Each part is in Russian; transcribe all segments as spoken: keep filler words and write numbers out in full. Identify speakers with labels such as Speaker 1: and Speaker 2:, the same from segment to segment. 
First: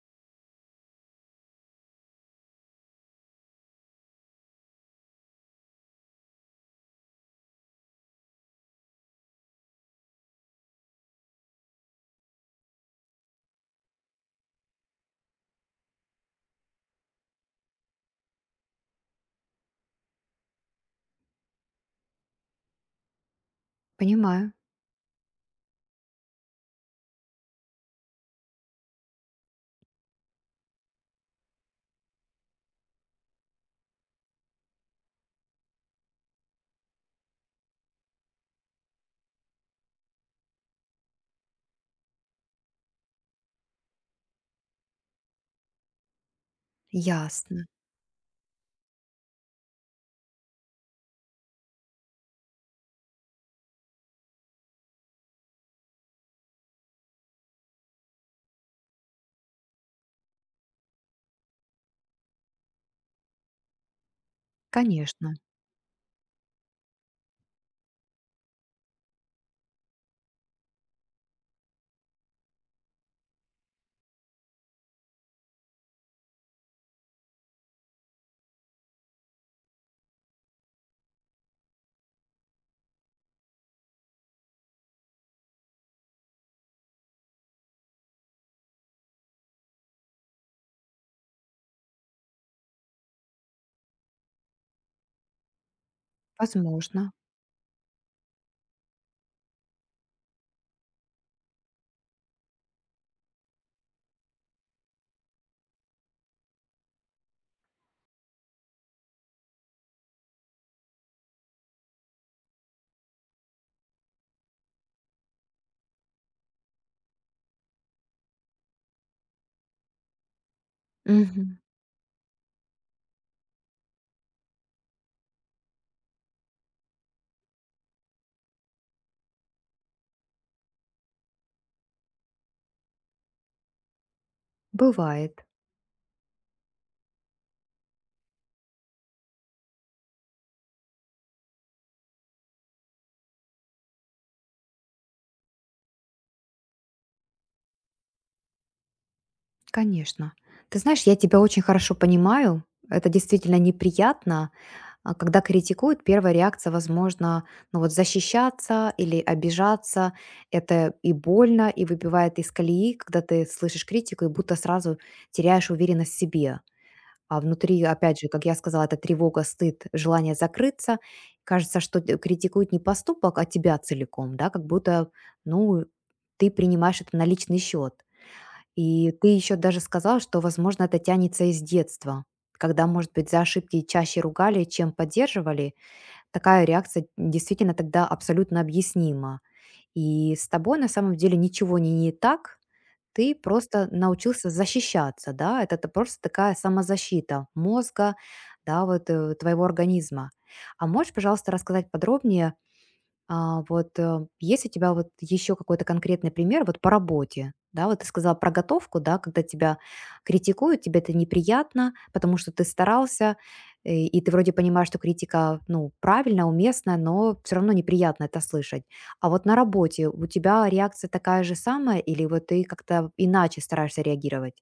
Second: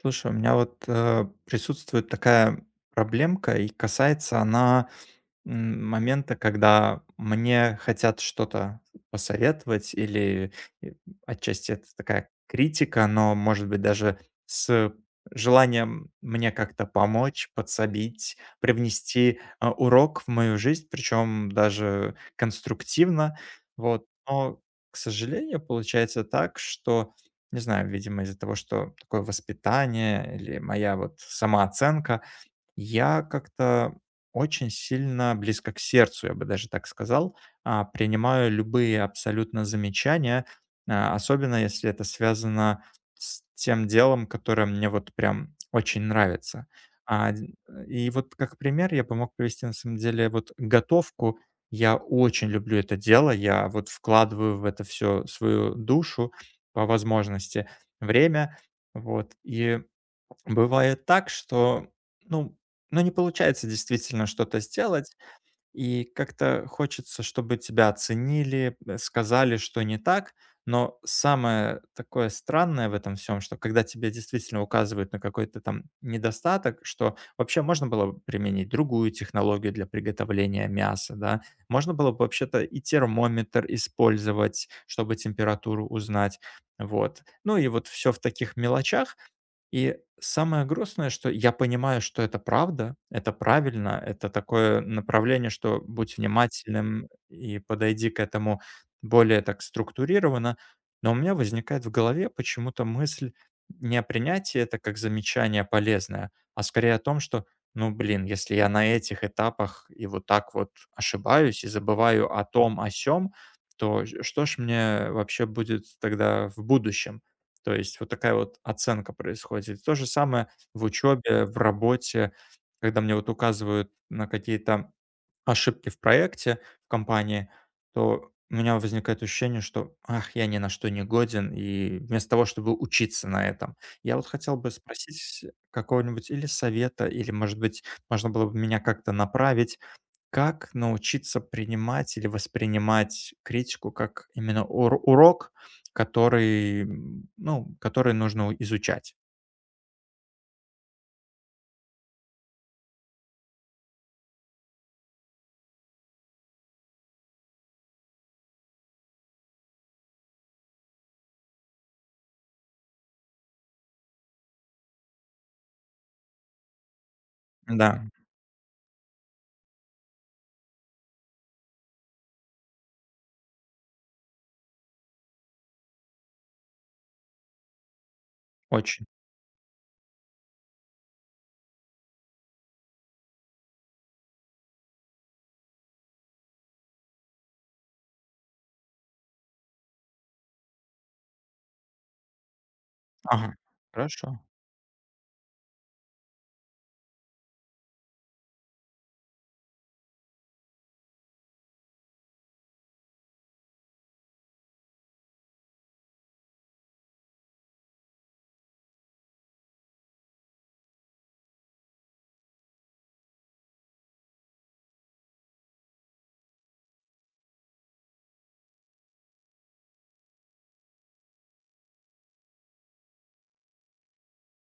Speaker 1: Слушай, у меня вот э, присутствует такая проблемка, и касается она м, момента, когда мне хотят что-то посоветовать или э, отчасти это такая критика, но, может быть, даже с желанием мне как-то помочь, подсобить, привнести а, урок в мою жизнь, причем даже конструктивно. Вот.
Speaker 2: Понимаю.
Speaker 1: Но, к сожалению, получается так, что, не знаю, видимо, из-за того, что такое воспитание или моя вот самооценка, я как-то очень сильно близко к сердцу, я бы даже так сказал, а, принимаю любые абсолютно замечания, а, особенно если это связано с тем делом, которое мне вот прям очень нравится. А, д-
Speaker 2: Ясно.
Speaker 1: И вот как пример я бы мог привести на самом деле вот готовку. Я очень люблю это дело, я вот вкладываю в это все свою душу по возможности, время, вот, и Бывает так, что, ну, ну, не получается действительно что-то сделать,
Speaker 2: Конечно.
Speaker 1: и как-то хочется, чтобы тебя оценили, э, сказали, что не так. Но самое такое странное в этом всем, что когда тебе действительно указывают на какой-то там недостаток, что вообще можно было бы применить другую технологию для приготовления мяса, да, можно было бы вообще-то и термометр использовать, чтобы температуру узнать, вот. Ну и вот все в таких мелочах, и самое грустное, что я понимаю, что это правда, это правильно, это такое направление, что будь внимательным
Speaker 2: Возможно.
Speaker 1: и подойди к этому более так структурированно. Но у меня возникает в голове почему-то мысль не о принятии это как замечание полезное, а скорее о том, что, ну блин, если я на этих этапах и вот так вот ошибаюсь и забываю о том, о сём, то ж- что ж мне вообще будет тогда в будущем? То есть вот такая вот оценка происходит. То же самое в учебе, в
Speaker 2: Мгм.
Speaker 1: работе, когда мне вот указывают на какие-то ошибки в проекте, в компании, то у меня возникает ощущение, что ах, я ни на что не годен, и вместо того, чтобы учиться на этом. Я вот хотел бы
Speaker 2: Бывает.
Speaker 1: спросить какого-нибудь или совета, или, может быть, можно было бы меня как-то направить, как научиться принимать или воспринимать критику как именно ур урок, который, м, ну, который нужно у изучать?
Speaker 2: Конечно. Ты знаешь, я тебя очень хорошо понимаю. Это действительно неприятно, а, когда критикуют, первая реакция, возможно, ну вот защищаться или обижаться. Это и больно, и выбивает из колеи, когда ты слышишь критику, и будто сразу теряешь уверенность в себе. А внутри,
Speaker 1: Да,
Speaker 2: опять же, как я сказала, это тревога, стыд, желание закрыться. Кажется, что т- критикуют не поступок, а тебя целиком, да, как будто, ну, ты принимаешь это на личный счет.
Speaker 1: очень.
Speaker 2: И ты еще даже сказала, что, возможно, это тянется из детства, когда, может быть, за ошибки чаще ругали, чем поддерживали. Такая реакция действительно тогда абсолютно объяснима. И с тобой на самом деле ничего не не так. Ты
Speaker 1: Ага,
Speaker 2: просто
Speaker 1: хорошо.
Speaker 2: научился защищаться, да, это т- просто такая самозащита мозга, да, вот э, твоего организма. А можешь, пожалуйста, рассказать подробнее, а, вот, э, есть у тебя вот еще какой-то конкретный пример вот по работе? Да, вот ты сказала про готовку, да, когда тебя критикуют, тебе это неприятно, потому что ты старался, э, и ты вроде понимаешь, что критика, ну, правильно, уместная, но все равно неприятно это слышать. А вот на работе у тебя реакция такая же самая, или вот ты как-то иначе стараешься реагировать?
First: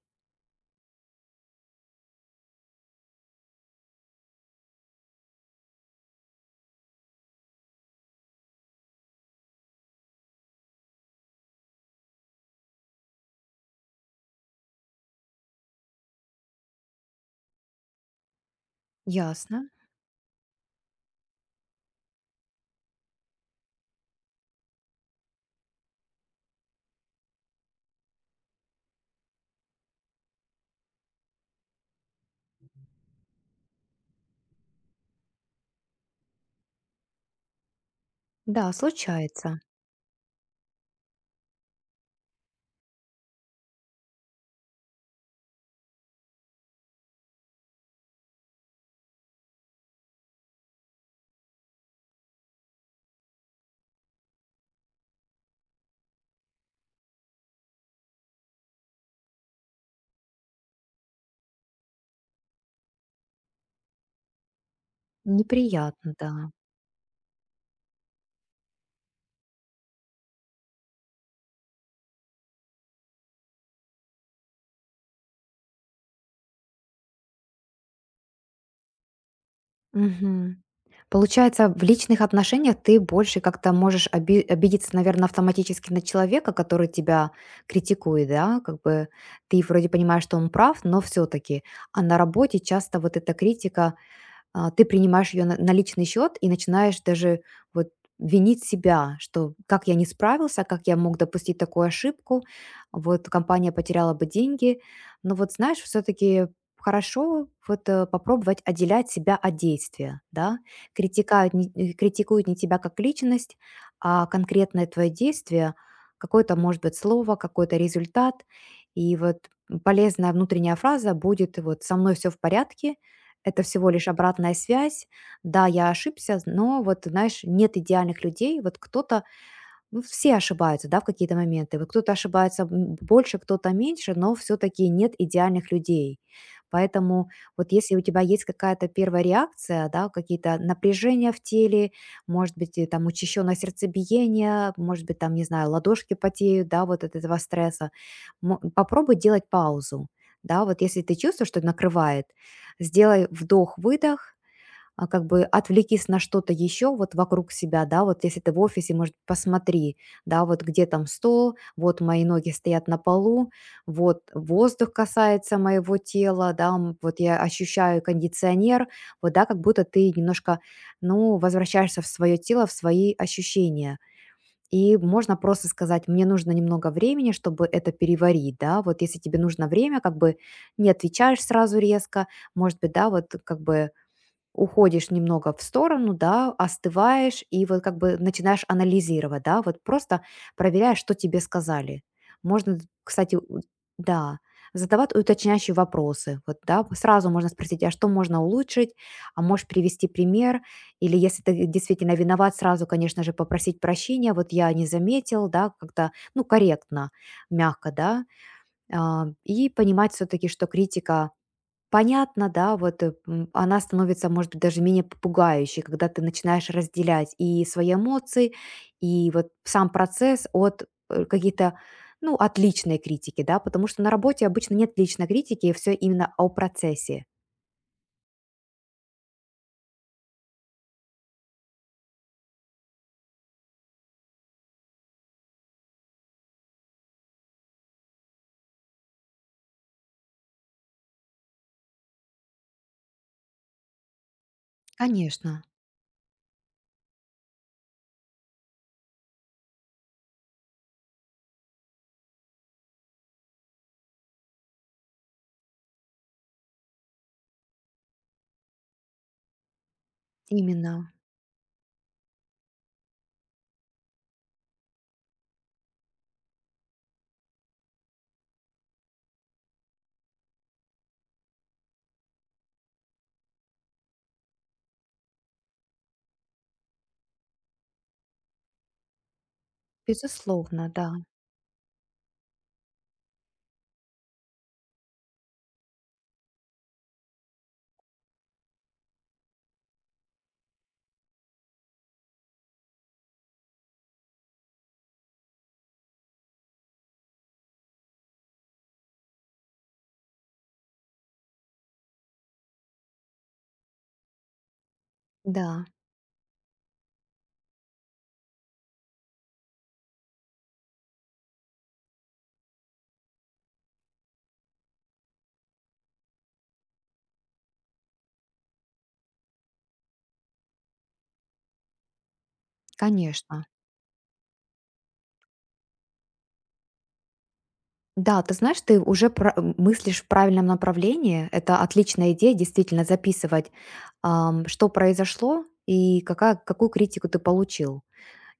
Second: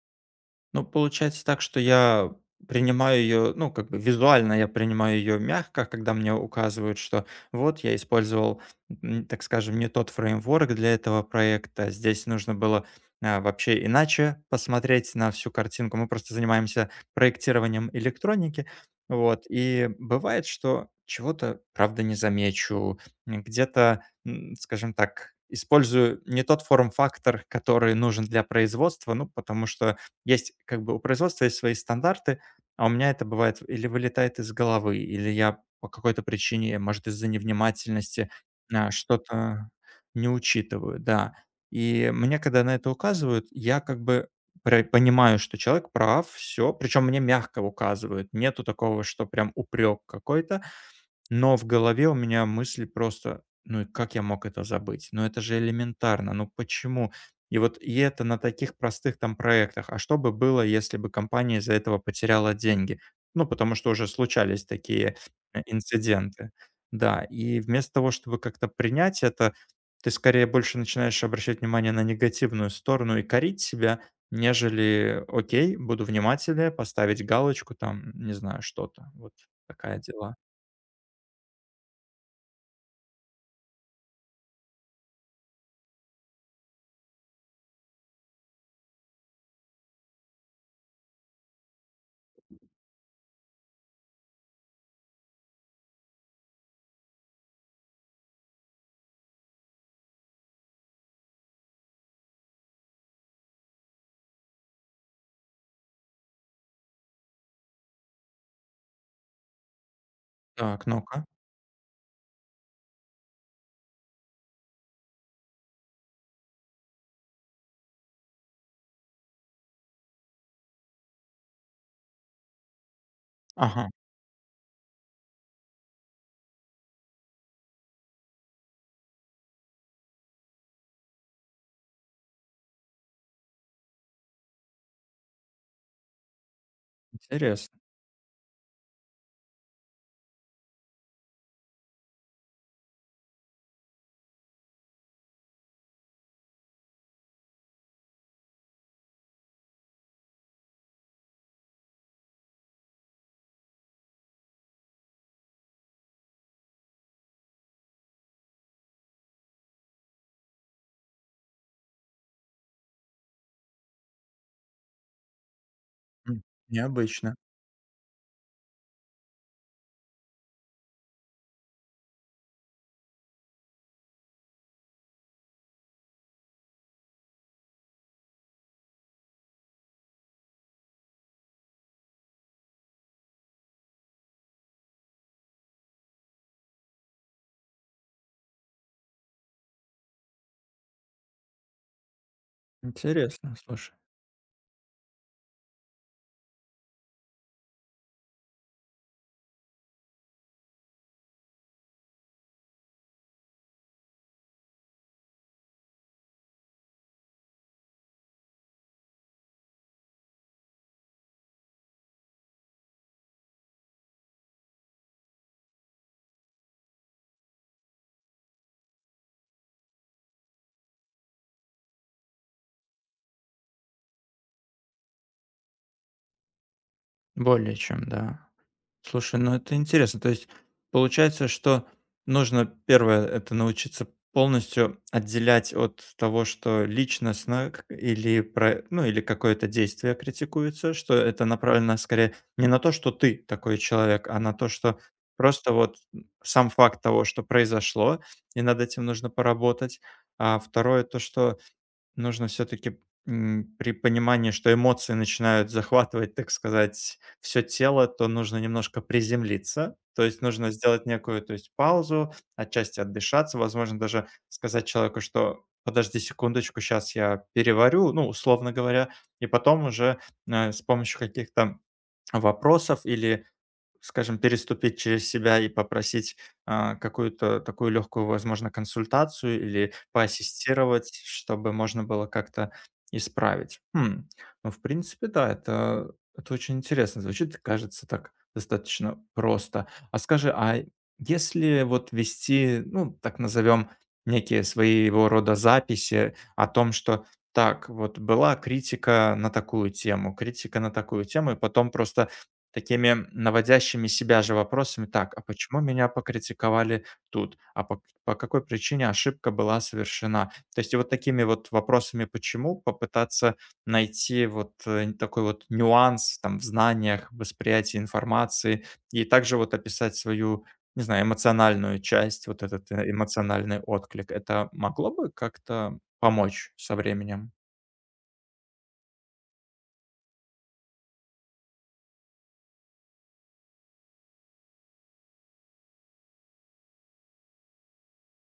Speaker 1: Ну, получается так, что я принимаю ее, ну, как бы визуально я принимаю ее мягко, когда мне указывают, что вот я использовал, м, так скажем, не тот фреймворк для этого проекта, здесь нужно было а, вообще иначе посмотреть на всю картинку. Мы просто занимаемся проектированием электроники, вот,
Speaker 2: Ясно.
Speaker 1: и бывает, что чего-то, правда, не замечу, м, где-то, м, скажем так, использую не тот форм-фактор, который нужен для производства, ну, потому что есть как бы у производства есть свои стандарты, а у меня это бывает или вылетает из головы, или я по какой-то причине, может, из-за невнимательности,
Speaker 2: Да,
Speaker 1: а,
Speaker 2: случается.
Speaker 1: что-то не учитываю, да. И мне, когда на это указывают, я как бы пр понимаю, что человек прав, все. Причем мне мягко указывают. Нету такого, что прям упрек какой-то. Но в голове у меня мысли просто: "Ну и как я мог это забыть? Ну это же элементарно, ну почему?" И вот и это на таких простых там проектах. А что бы было, если бы компания из-за этого потеряла деньги? Ну, потому что уже случались такие, э,
Speaker 2: Неприятно, да.
Speaker 1: инциденты. Да, и вместо того, чтобы как-то принять это, ты скорее больше начинаешь обращать внимание на негативную сторону и корить себя, нежели: "Окей, буду внимательнее, поставить галочку", там, не знаю, что-то. Вот такая дела.
Speaker 2: Мгм. Получается, в личных отношениях ты больше как-то можешь оби- обидеться, наверное, автоматически на человека, который тебя критикует, да, как бы ты вроде понимаешь, что он прав, но все-таки. А на работе часто вот эта критика, а, ты принимаешь ее на, на личный счет и начинаешь даже вот винить себя, что как я не справился, как я мог допустить такую ошибку, вот компания потеряла бы деньги. Но вот знаешь, все-таки хорошо вот э, попробовать отделять себя от действия, да,
Speaker 1: Так, ну-ка.
Speaker 2: критикают, не- э, критикуют не тебя как личность, а конкретное твое действие, какое-то, может быть, слово, какой-то результат, и вот полезная внутренняя фраза будет вот «со мной все в порядке», это всего
Speaker 1: Ага,
Speaker 2: лишь обратная связь. Да, я ошибся, но вот, знаешь, нет идеальных людей. Вот кто-то ну, все ошибаются, да, в какие-то моменты. Вот кто-то ошибается м, больше, кто-то меньше, но все-таки нет идеальных людей. Поэтому вот
Speaker 1: интересно.
Speaker 2: если у тебя есть какая-то первая реакция, да, какие-то напряжения в теле, может быть, и там учащенное сердцебиение, может быть, там, не знаю, ладошки потеют, да, вот от этого стресса, мо- попробуй делать паузу. Да, вот если ты чувствуешь, что накрывает, сделай вдох-выдох, а, как бы отвлекись на что-то еще вот вокруг себя, да, вот если ты в офисе, может, посмотри, да, вот где там стол, вот мои ноги стоят на полу, вот воздух касается моего
Speaker 1: М,
Speaker 2: тела, да, м, вот
Speaker 1: необычно.
Speaker 2: я ощущаю кондиционер, вот, да, как будто ты немножко, ну, возвращаешься в свое тело, в свои ощущения. И можно просто сказать, мне нужно немного времени, чтобы это переварить, да, вот если тебе нужно время, как бы не отвечаешь сразу резко, может быть, да, вот как бы уходишь немного в сторону, да, остываешь и вот как бы начинаешь анализировать, да, вот просто проверяешь, что тебе сказали. Можно, кстати,
Speaker 1: Интересно,
Speaker 2: у-
Speaker 1: слушай.
Speaker 2: да, задавать уточняющие вопросы. Вот, да, сразу можно спросить, а что можно улучшить, а можешь привести пример, или если ты действительно виноват, сразу, конечно же, попросить прощения, вот я не заметил, да, как-то, ну, корректно, мягко, да, а, и понимать все-таки, что критика понятно, да, вот э, м, она становится, может быть, даже менее п- пугающей, когда ты начинаешь разделять и свои эмоции, и вот сам процесс от э, каких-то, ну, от личной критики, да, потому что на работе обычно нет личной критики, все именно о процессе.
Speaker 1: Более чем, да. Слушай, ну это интересно. То есть получается, что нужно первое- это научиться полностью отделять от того, что личностно к или про ну, или какое-то действие критикуется, что это направлено скорее не на то, что ты такой человек, а на то, что
Speaker 2: Конечно,
Speaker 1: просто вот, сам факт того, что произошло, и над этим нужно поработать. А второе- то, что Нужно все-таки при понимании, что эмоции начинают захватывать, так сказать, все тело, то нужно немножко приземлиться. То есть нужно сделать
Speaker 2: именно,
Speaker 1: некую, то есть паузу, отчасти отдышаться, возможно, даже сказать человеку, что подожди секундочку, сейчас я переварю, ну, условно говоря, и потом уже э, с помощью каких-то вопросов или Скажем, переступить через себя и попросить, а, какую-то такую легкую, возможно, консультацию или
Speaker 2: безусловно, да,
Speaker 1: поассистировать, чтобы можно было как-то исправить. Хм, ну, в принципе, да, это это очень интересно звучит, кажется, так достаточно просто. А скажи, а если вот вести, ну, так назовем, некие своего рода записи о том, что так, вот была критика на такую тему, критика на такую тему, и потом просто Такими наводящими себя же вопросами: "Так, а почему
Speaker 2: да,
Speaker 1: меня покритиковали тут? А по по какой причине ошибка была совершена?" То есть и вот такими вот вопросами "почему" попытаться найти вот, э, такой вот нюанс там в знаниях, восприятии информации и также вот описать свою, не знаю, эмоциональную часть, вот этот, э,
Speaker 2: конечно.
Speaker 1: эмоциональный отклик. Это могло бы как-то помочь со временем?
Speaker 2: Да, ты знаешь, ты уже пра- мыслишь в правильном направлении. Это отличная идея, действительно, записывать, ам, что произошло и какая, какую критику ты получил.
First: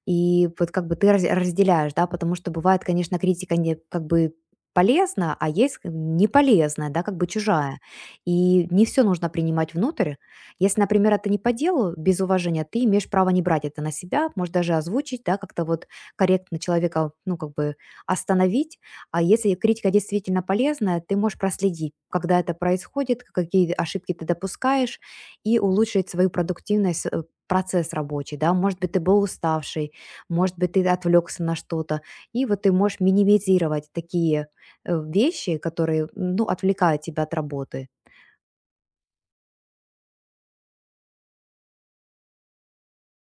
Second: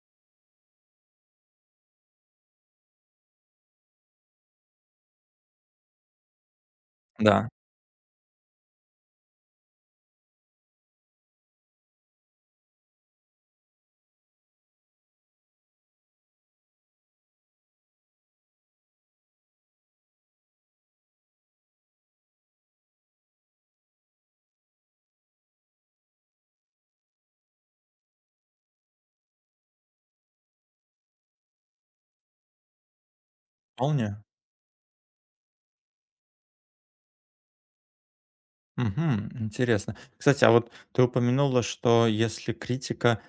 Speaker 2: И вот как бы ты раз разделяешь, да, потому что бывает, конечно, критика не как бы полезна, а есть к не полезная, да, как бы
Speaker 1: Да.
Speaker 2: чужая. И не все нужно принимать внутрь. Если, например, это не по делу, без уважения, ты имеешь право не брать это на себя, можешь даже озвучить, да, как-то вот корректно человека, ну, как бы остановить. А если критика действительно полезная, ты можешь проследить, когда это происходит, какие ошибки ты допускаешь, и улучшить свою продуктивность, э, процесс рабочий, да. Может быть, ты был уставший, может быть, ты отвлекся на что-то. И вот ты можешь минимизировать
Speaker 1: Вполне.
Speaker 2: такие э, вещи, которые, ну, отвлекают тебя от работы.
Speaker 1: Мгм. Интересно. Кстати, а вот ты упомянула, что если критика,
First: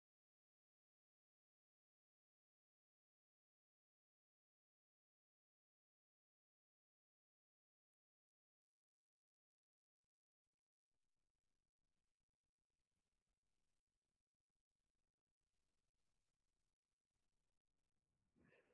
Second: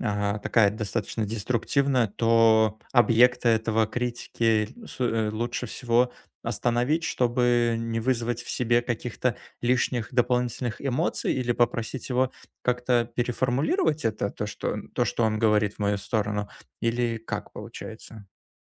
Speaker 1: а, такая достаточно деструктивная, то объекта этого критики с э, лучше всего остановить, чтобы не вызвать в себе каких-то лишних дополнительных эмоций, или попросить его как-то переформулировать это, то, что то, что он говорит в мою сторону, или как получается?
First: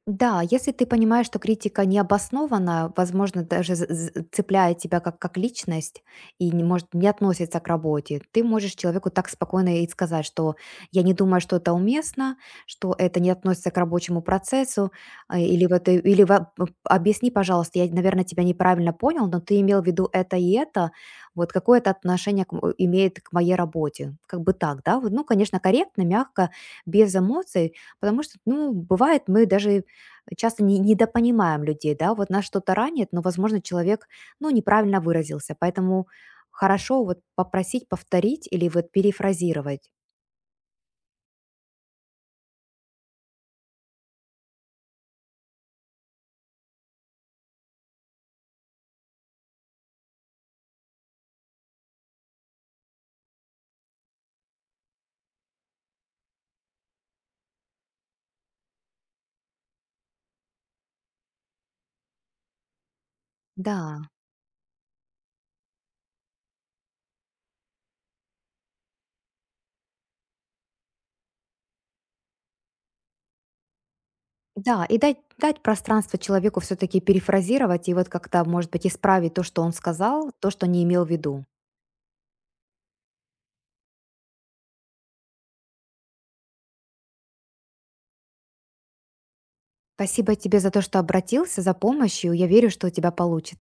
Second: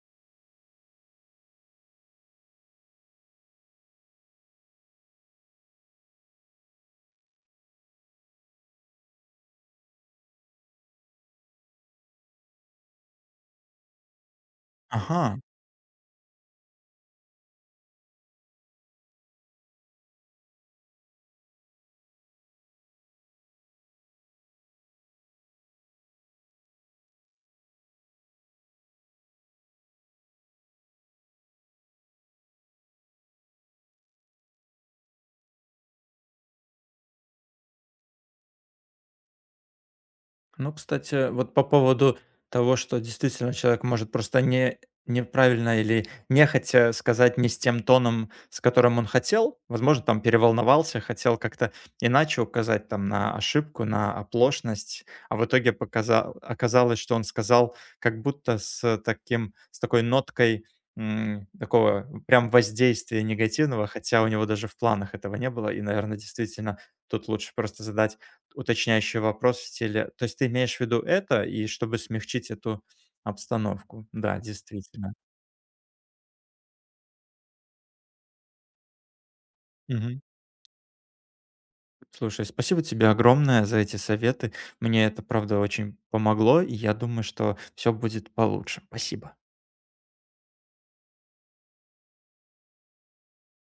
Speaker 2: Да, если ты понимаешь, что критика необоснованна, возможно, даже з- з- цепляет тебя как, как личность и не, может, не относится к работе, ты можешь человеку так спокойно и сказать, что я не думаю, что это уместно, что это не относится к рабочему процессу, а,
Speaker 1: Ага.
Speaker 2: или, вот, ты- или во- п- объясни, пожалуйста, я, наверное, тебя неправильно понял, но ты имел в виду это и это, вот какое это отношение к м- имеет к моей работе, как бы так, да, вот, ну, конечно, корректно, мягко, без эмоций, потому что, ну, бывает, мы даже часто не недопонимаем людей, да, вот нас что-то ранит, но, возможно, человек, ну, неправильно выразился, поэтому хорошо вот попросить повторить или вот перефразировать.
Speaker 1: Ну, кстати, вот по поводу того, что действительно человек может просто не неправильно или нехотя сказать не с тем тоном, с которым он хотел. Возможно, там переволновался, хотел как-то иначе указать там на ошибку, на оплошность, а в итоге показа оказалось, что он сказал как будто с таким с такой ноткой, м, такого прям воздействия
Speaker 2: Да,
Speaker 1: негативного, хотя у него даже в планах этого не было. И, наверное, действительно, тут лучше просто задать Уточняющий вопрос в стиле то есть ты имеешь в виду это, и чтобы смягчить эту обстановку? Да,
Speaker 2: да, и
Speaker 1: действительно.
Speaker 2: дать, дать пространство человеку все-таки перефразировать и вот как-то, может быть, исправить то, что он
Speaker 1: Мгм.
Speaker 2: сказал, то, что не имел в виду.
Speaker 1: Слушай, спасибо тебе огромное за эти советы. Мне это, правда, очень помогло, и я думаю, что все будет получше. Спасибо.
Speaker 2: Спасибо тебе за то, что обратился за помощью. Я верю, что у тебя получится.